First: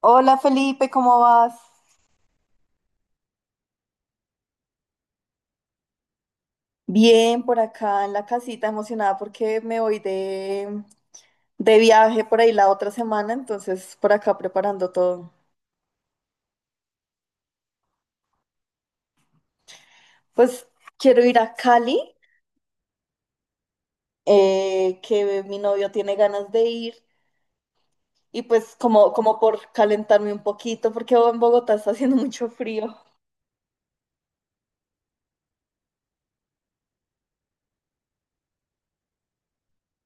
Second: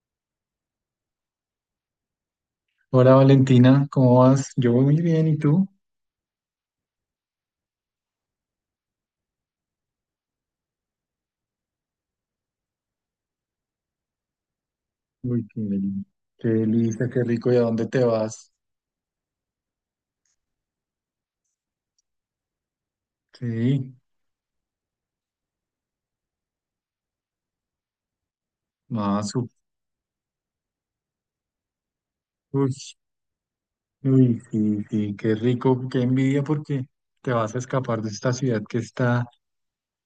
Hola Felipe, ¿cómo vas? Hola Valentina, ¿cómo vas? Yo voy muy bien, ¿y tú? Bien, por acá en la casita, emocionada porque me voy de viaje por ahí la otra semana, entonces por acá preparando todo. Uy, qué delicia, qué rico, ¿y a dónde te vas? Pues quiero ir a Cali, Sí, que mi novio tiene ganas de ir, y pues más, como uy, por calentarme un poquito, porque en Bogotá está haciendo mucho frío. uy, sí, sí, qué rico, qué envidia porque te vas a escapar de esta ciudad que está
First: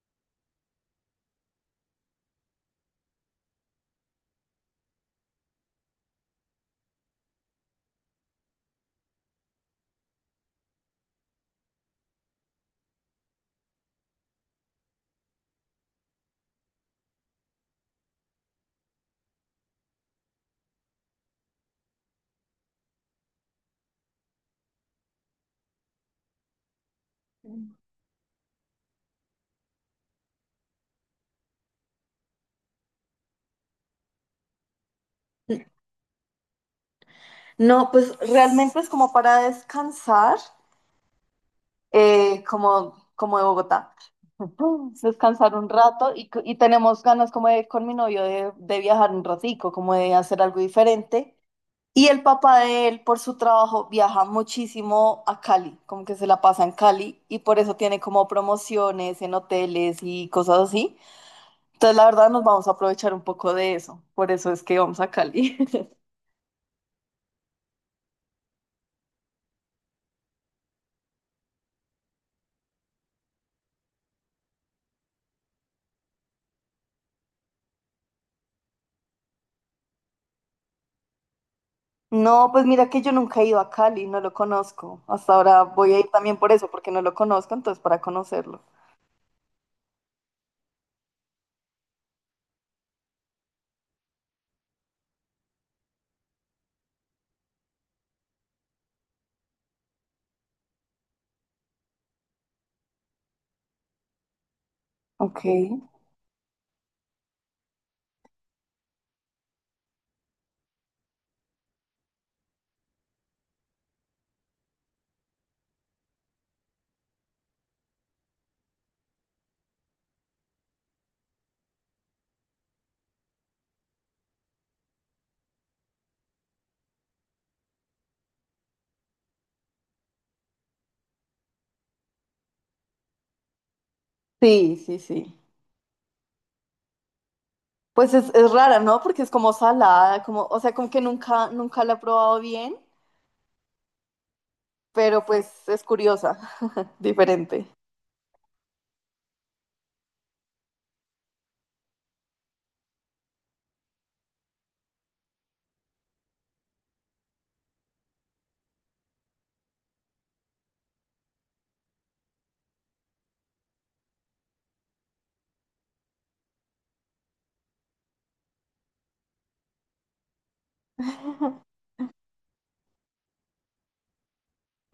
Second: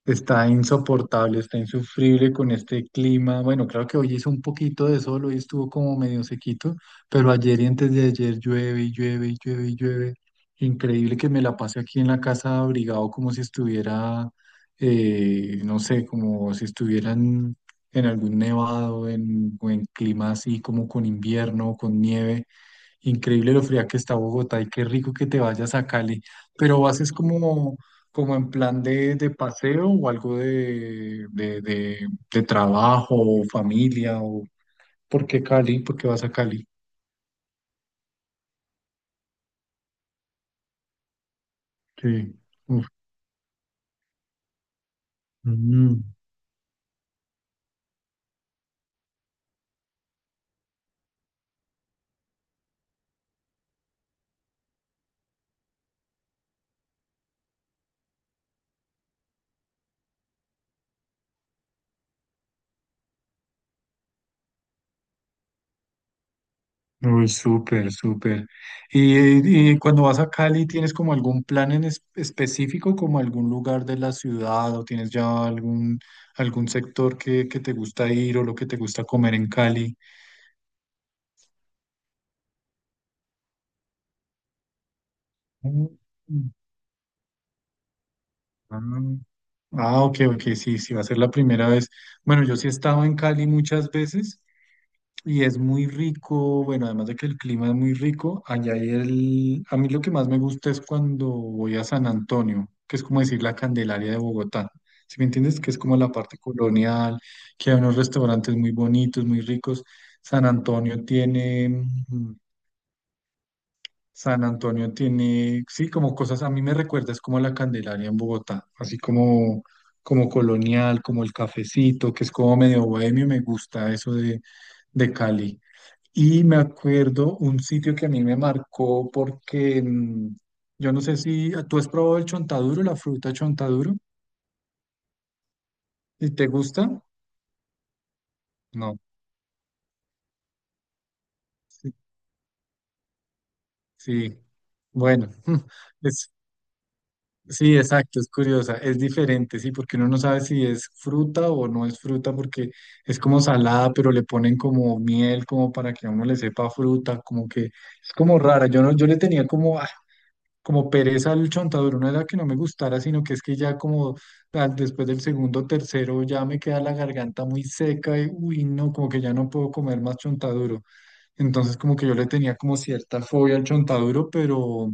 Está insoportable, está insufrible con este clima. Bueno, claro que hoy hizo un poquito de sol, hoy estuvo como medio sequito, pero ayer y antes de ayer llueve y llueve y llueve y llueve. Increíble que me la pase aquí en la casa abrigado como si estuviera, no sé, como si estuvieran en en algún nevado en, o en clima así como con invierno, con nieve. Increíble lo fría que está Bogotá y qué rico que te vayas a Cali. Pero ¿vas es como, como en plan de paseo o algo de trabajo o familia? O, ¿por qué Cali? ¿Por qué vas a Cali? No, pues realmente es como para descansar. Sí. Uf. Como de Bogotá. Descansar un Mm. rato y y tenemos ganas como de con mi novio de viajar un ratico, como de hacer algo diferente. Y el papá de él, por su trabajo, viaja muchísimo a Cali, como que se la pasa en Cali y por eso tiene como promociones en hoteles y cosas así. Entonces, la verdad, nos vamos a aprovechar un poco de eso. Por eso es que vamos a Cali. Uy, súper, súper. Y cuando vas a Cali, ¿tienes como algún plan específico, como algún lugar de la ciudad o tienes ya algún, algún sector que te gusta ir o lo que te gusta comer en Cali? No, pues mira que yo nunca he ido a Cali, no lo conozco. Hasta ahora Mm. voy a ir también por eso, porque no lo conozco, entonces para conocerlo. Ah, ah, ok, ok, sí, sí, va a ser la primera vez. Bueno, yo sí he estado en Cali muchas veces y es muy rico, bueno, además de que el clima es muy rico, allá hay el... A mí lo que más me gusta es cuando voy a San Antonio, que es como decir la Candelaria de Bogotá. ¿Sí me Ok. entiendes? Que es como la parte colonial, que hay unos restaurantes muy bonitos, muy ricos. San Antonio tiene... mm, San Antonio tiene, sí, como cosas, a mí me recuerda, es como la Candelaria en Bogotá, así como, como colonial, como el cafecito, que es como medio bohemio, me gusta eso de Cali. Y me acuerdo un sitio que a mí me marcó porque yo no sé si tú has probado el chontaduro, la fruta chontaduro, Sí, sí, sí. y te gusta, Pues es rara, no, ¿no? Porque es como salada, como, o sea, como que nunca, nunca la sí, he probado bien, sí. pero Bueno, pues es es, curiosa, diferente. Sí, exacto, es curiosa, es diferente, sí, porque uno no sabe si es fruta o no es fruta, porque es como salada, pero le ponen como miel, como para que a uno le sepa fruta, como que es como rara. Yo no, yo le tenía como, como pereza al chontaduro, no era que no me gustara, sino que es que ya como después del segundo, tercero, ya me queda la garganta muy seca y uy, no, como que ya no puedo comer más chontaduro. Entonces, como que yo le tenía como cierta fobia al chontaduro, pero.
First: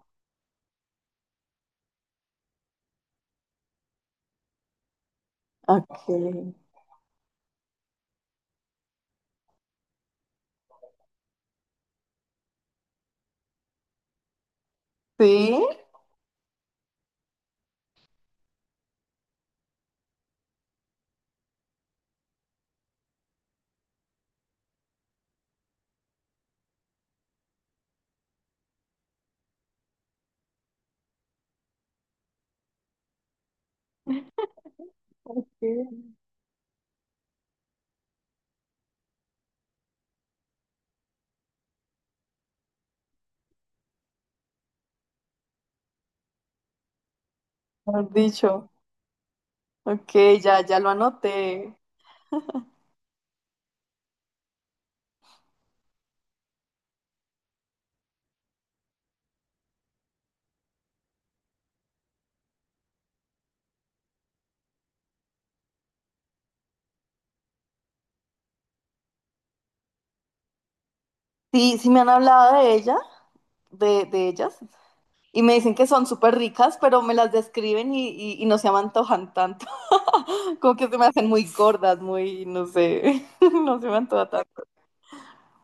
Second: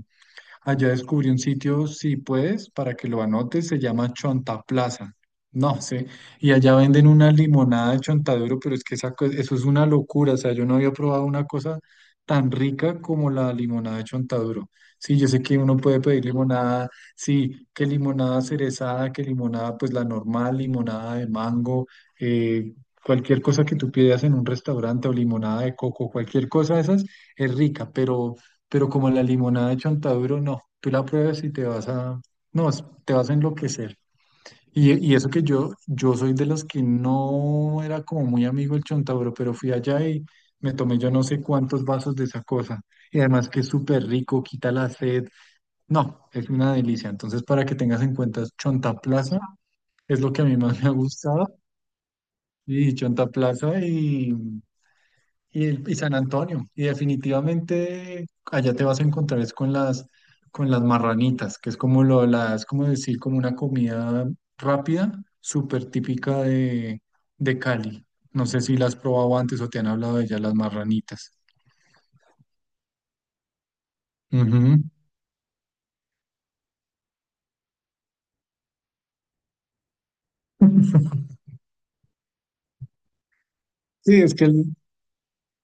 Allá descubrí un sitio, si puedes, para que lo anotes, se llama Chonta Plaza. No Ok. sé, y allá venden una limonada de chontaduro, pero es que esa, eso es una locura, o sea, yo no había probado una cosa tan rica como la limonada de chontaduro. Sí, yo sé que Sí. uno puede pedir limonada, sí, que limonada cerezada, que limonada, pues la normal, limonada de mango, eh, cualquier cosa que tú pidas en un restaurante o limonada de coco, cualquier cosa de esas es rica, pero como la limonada de Chontaduro, no, tú la pruebas y te vas a, no, te vas a enloquecer. Y eso que Ok. yo soy de los que no era como muy amigo el Chontaduro, pero fui allá y me tomé yo no sé cuántos vasos de esa cosa. Y además que es súper rico, quita la sed. No, es una delicia. Entonces, para que tengas Mejor en cuenta, dicho. Chonta Plaza Ok, es lo que a ya, mí ya más me lo ha anoté. gustado. Y Chonta Plaza y San Antonio, y definitivamente allá te vas a encontrar es con las marranitas, que es como lo, la, es como decir, como una comida rápida, súper típica de Cali. No sé si la has probado antes o te han hablado de ellas, las marranitas. Sí, sí me han hablado de ella, de ellas. Ujú. Y me dicen que son súper ricas, pero me las describen y no se me antojan tanto. Como que se me hacen muy gordas, muy, no sé, no se me Sí, antoja es que tanto.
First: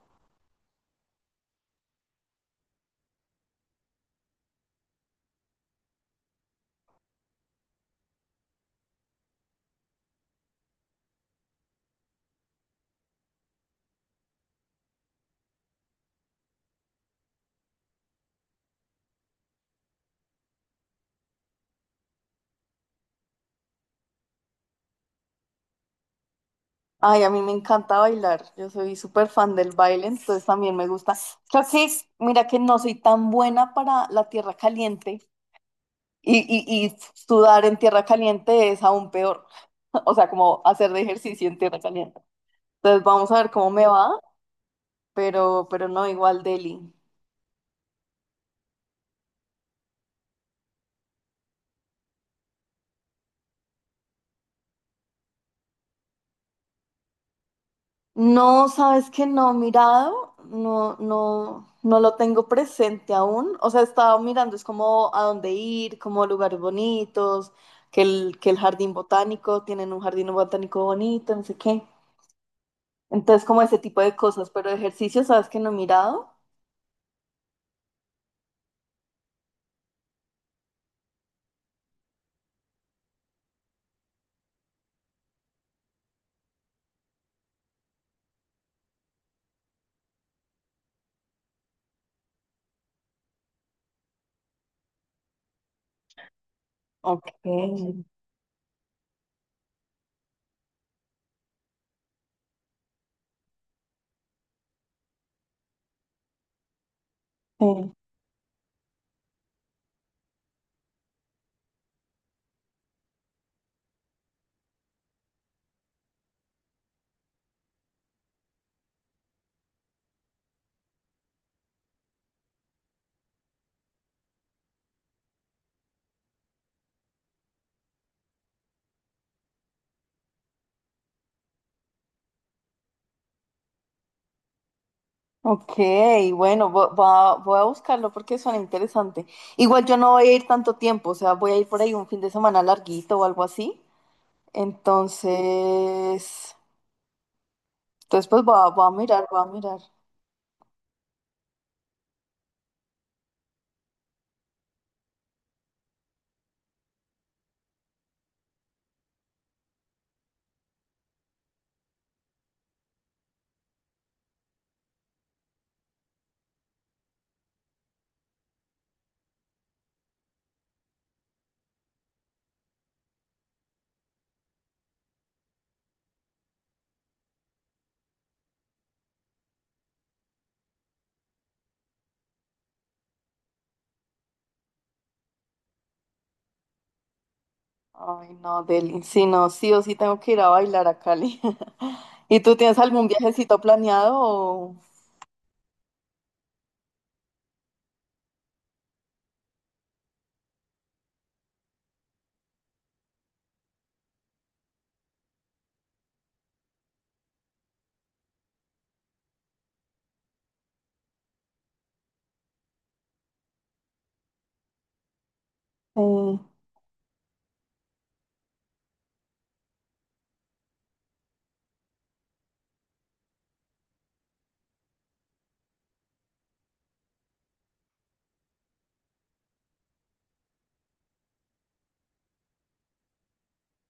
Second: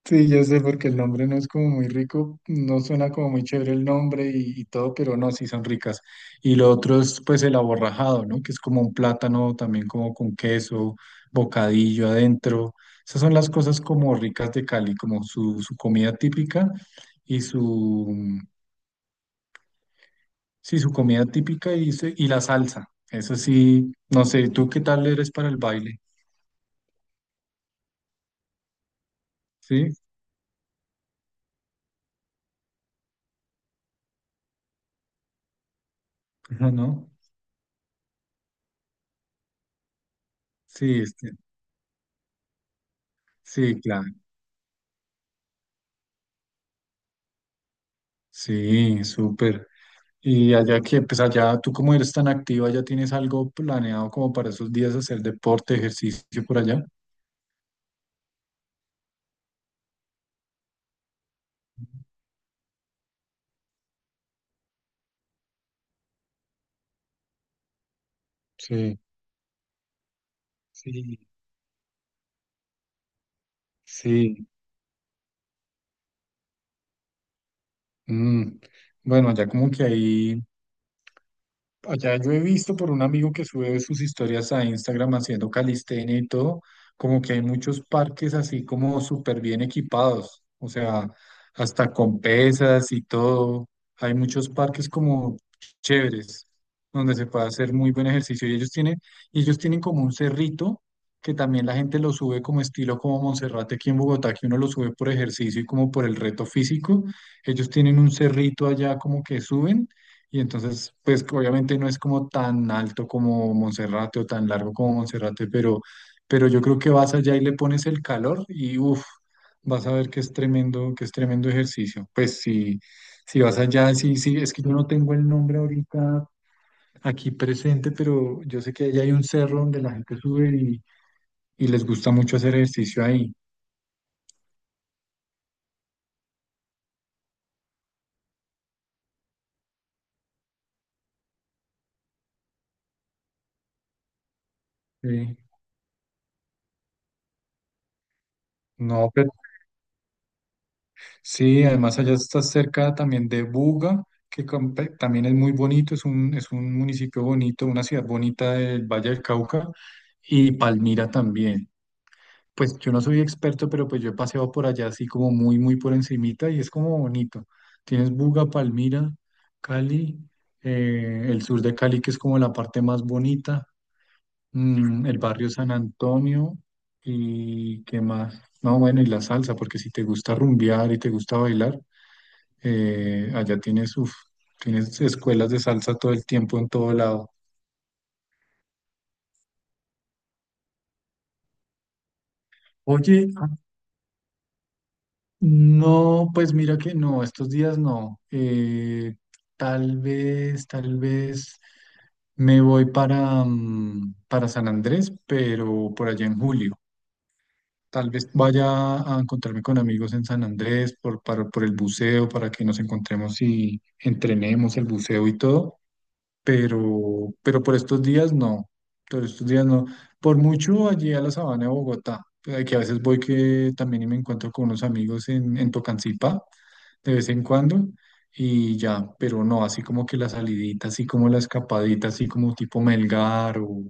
sí, yo sé, porque el nombre no es como muy rico, no suena como muy chévere el nombre y todo, pero no, sí son ricas. Y lo otro es pues el aborrajado, ¿no? Que es como un plátano también como con queso, bocadillo adentro. Esas son las cosas como ricas de Cali, como su comida típica y su, sí, su comida típica y la salsa. Eso sí, no sé, ¿tú qué tal eres para el baile? Ay, a mí me encanta bailar. Yo soy súper fan del ¿Sí? baile, entonces también me gusta. Creo que, mira que no soy tan buena para la tierra caliente y, y, y ¿No? sudar en tierra caliente es aún peor. O sea, como hacer Sí, de este, ejercicio en tierra caliente. Entonces vamos a ver cómo sí, me claro. va, pero no, igual Delhi. Sí, súper. Y allá que, pues allá tú como eres tan activa, ya tienes algo planeado como para esos días hacer deporte, ejercicio por allá. No, sabes que no he mirado, no, no, no lo tengo presente aún. O sea, he estado mirando, es como a dónde ir, como lugares bonitos, que el jardín Sí, botánico, tienen un jardín botánico sí, bonito, no sé qué. Entonces, como ese tipo de sí. cosas, pero ejercicio, sabes que no he mirado. Mm, bueno, allá como que ahí. Allá yo he visto por un amigo que sube sus historias a Instagram haciendo calistenia y todo, como que hay muchos parques así como súper bien equipados, o sea, hasta con pesas y todo. Hay muchos parques como chéveres, donde Ok, se puede hacer muy buen ejercicio. Y ellos tienen como un cerrito que también la gente lo sube como estilo como Monserrate aquí en Bogotá, que uno lo sube por ejercicio y como por el reto físico. Ellos sí. tienen un cerrito allá como que suben. Y entonces, pues obviamente no es como tan alto como Monserrate o tan largo como Monserrate, pero yo creo que vas allá y le pones el calor y uff, vas a ver que es tremendo ejercicio. Pues si, si vas allá, sí, sí, es que yo no tengo el nombre ahorita aquí presente, pero yo sé que allá hay un cerro donde la gente sube y les gusta mucho hacer ejercicio ahí. Ok, bueno, voy a buscarlo porque suena interesante. Igual yo no voy a ir tanto tiempo, o sea, voy a ir por ahí un fin de semana larguito o algo así. Sí. Entonces, pues voy a No, mirar, voy a mirar. sí, además allá está cerca también de Buga, también es muy bonito, es un municipio bonito, una ciudad bonita del Valle del Cauca y Palmira también. Pues yo no soy experto, pero pues yo he paseado por allá así como muy, muy por encimita y es como bonito. Tienes Buga, Palmira, Cali, el sur de Cali que es como la parte más bonita, el barrio San Antonio y qué más. No, bueno, y la salsa, porque si te gusta rumbear y te gusta bailar. Allá tienes, uf, tienes escuelas de salsa todo el tiempo en todo lado. Ay, no, Deli. Si no, sí o sí tengo que ir a bailar a Cali. ¿Y tú tienes algún Oye, viajecito planeado? O... no, pues mira que no, estos días no. Tal vez me voy para, para San Andrés, pero por allá en julio. Tal vez vaya a encontrarme con amigos en San Andrés por, para, por el buceo, para que nos encontremos y entrenemos el buceo y todo. Sí, Pero por estos días no, por estos días no. Por mucho allí a la sabana de Bogotá, que a veces voy que también y me encuentro con unos amigos en Tocancipá de vez en cuando y ya, pero no, así como que la salidita, así como la escapadita, así como tipo Melgar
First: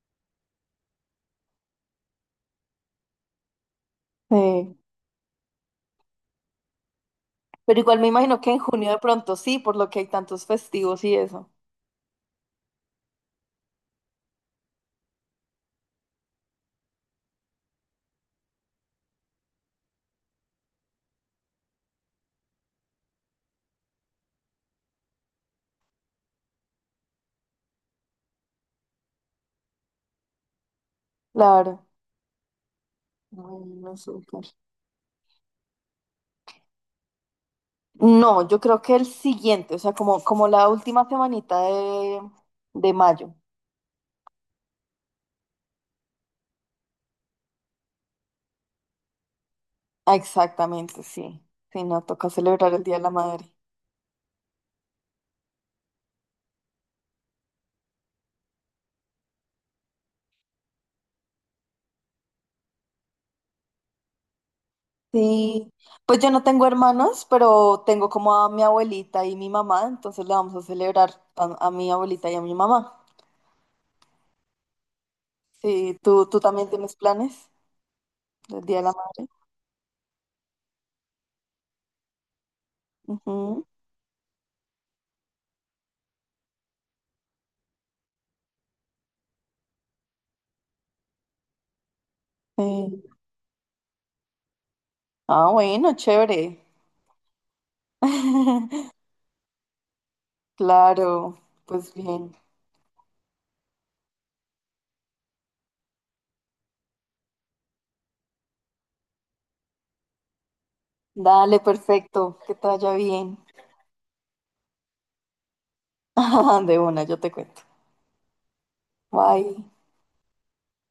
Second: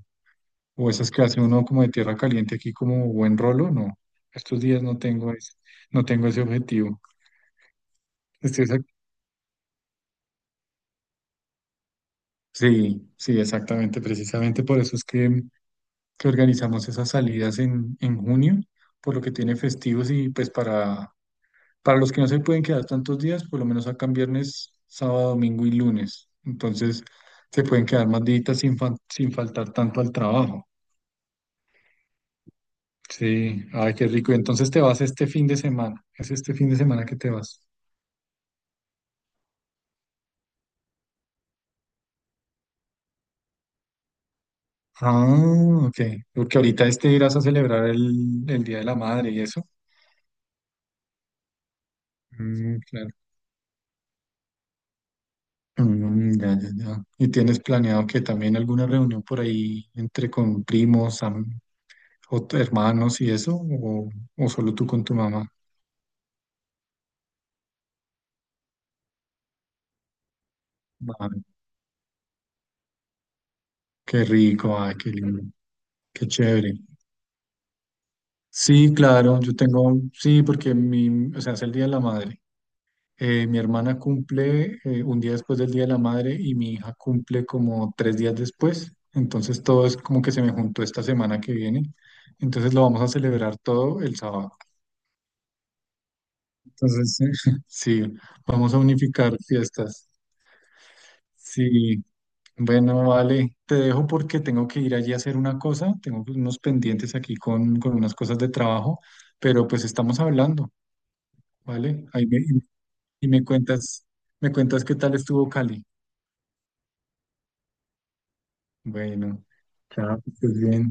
o esas que hace uno como de tierra caliente aquí como buen rolo, no. Estos sí. días no tengo ese, no tengo ese objetivo. Pero igual me imagino que en Estoy, exac- junio de pronto sí, por lo que hay tantos festivos y eso. sí, sí, exactamente, precisamente por eso es que organizamos esas salidas en junio, por lo que tiene festivos y pues para los que no se pueden quedar tantos días, por lo menos sacan viernes, sábado, domingo y lunes. Entonces se pueden quedar más días sin, sin faltar tanto al trabajo. Claro. Sí, ay, Bueno, qué rico. Y súper. entonces te vas este fin de semana. Es este fin de semana que te vas. No, yo creo que el siguiente, o sea, como, como la última semanita de mayo. Ah, ok. Porque ahorita este irás a celebrar el Día de la Madre y eso. Ah, exactamente, sí. Sí, no, toca celebrar Mm, el Día de la claro. Madre. Mm, ya, ya, ya. ¿Y tienes planeado que también alguna reunión por ahí entre con primos, hermanos y eso? O solo tú con tu mamá? Sí, pues yo no tengo hermanos, pero tengo como a mi abuelita y mi mamá, entonces le vamos a celebrar Ah, a mi abuelita y a mi mamá. qué rico, ay, qué lindo, Sí, ¿tú, qué tú también chévere. tienes planes del Día de la Sí, Madre? claro, yo tengo, sí, porque mi, o sea, es el Día de la Madre. Mi Ujú, hermana cumple un día después del Día de la Madre y mi hija cumple como tres días después. Entonces todo es como que se me juntó esta semana que viene. Entonces lo vamos sí. a celebrar todo el sábado. Ah, bueno, chévere. Entonces, sí, vamos a unificar fiestas. Claro, pues Sí, bien. bueno, vale, te dejo porque tengo que ir allí a hacer una cosa, tengo unos pendientes aquí con unas cosas de trabajo, pero pues estamos hablando, Dale, ¿vale? Ahí me, perfecto, que te vaya y bien. Me cuentas qué tal estuvo Cali. De una, yo te cuento. Bueno, Bye. chao, que estés bien.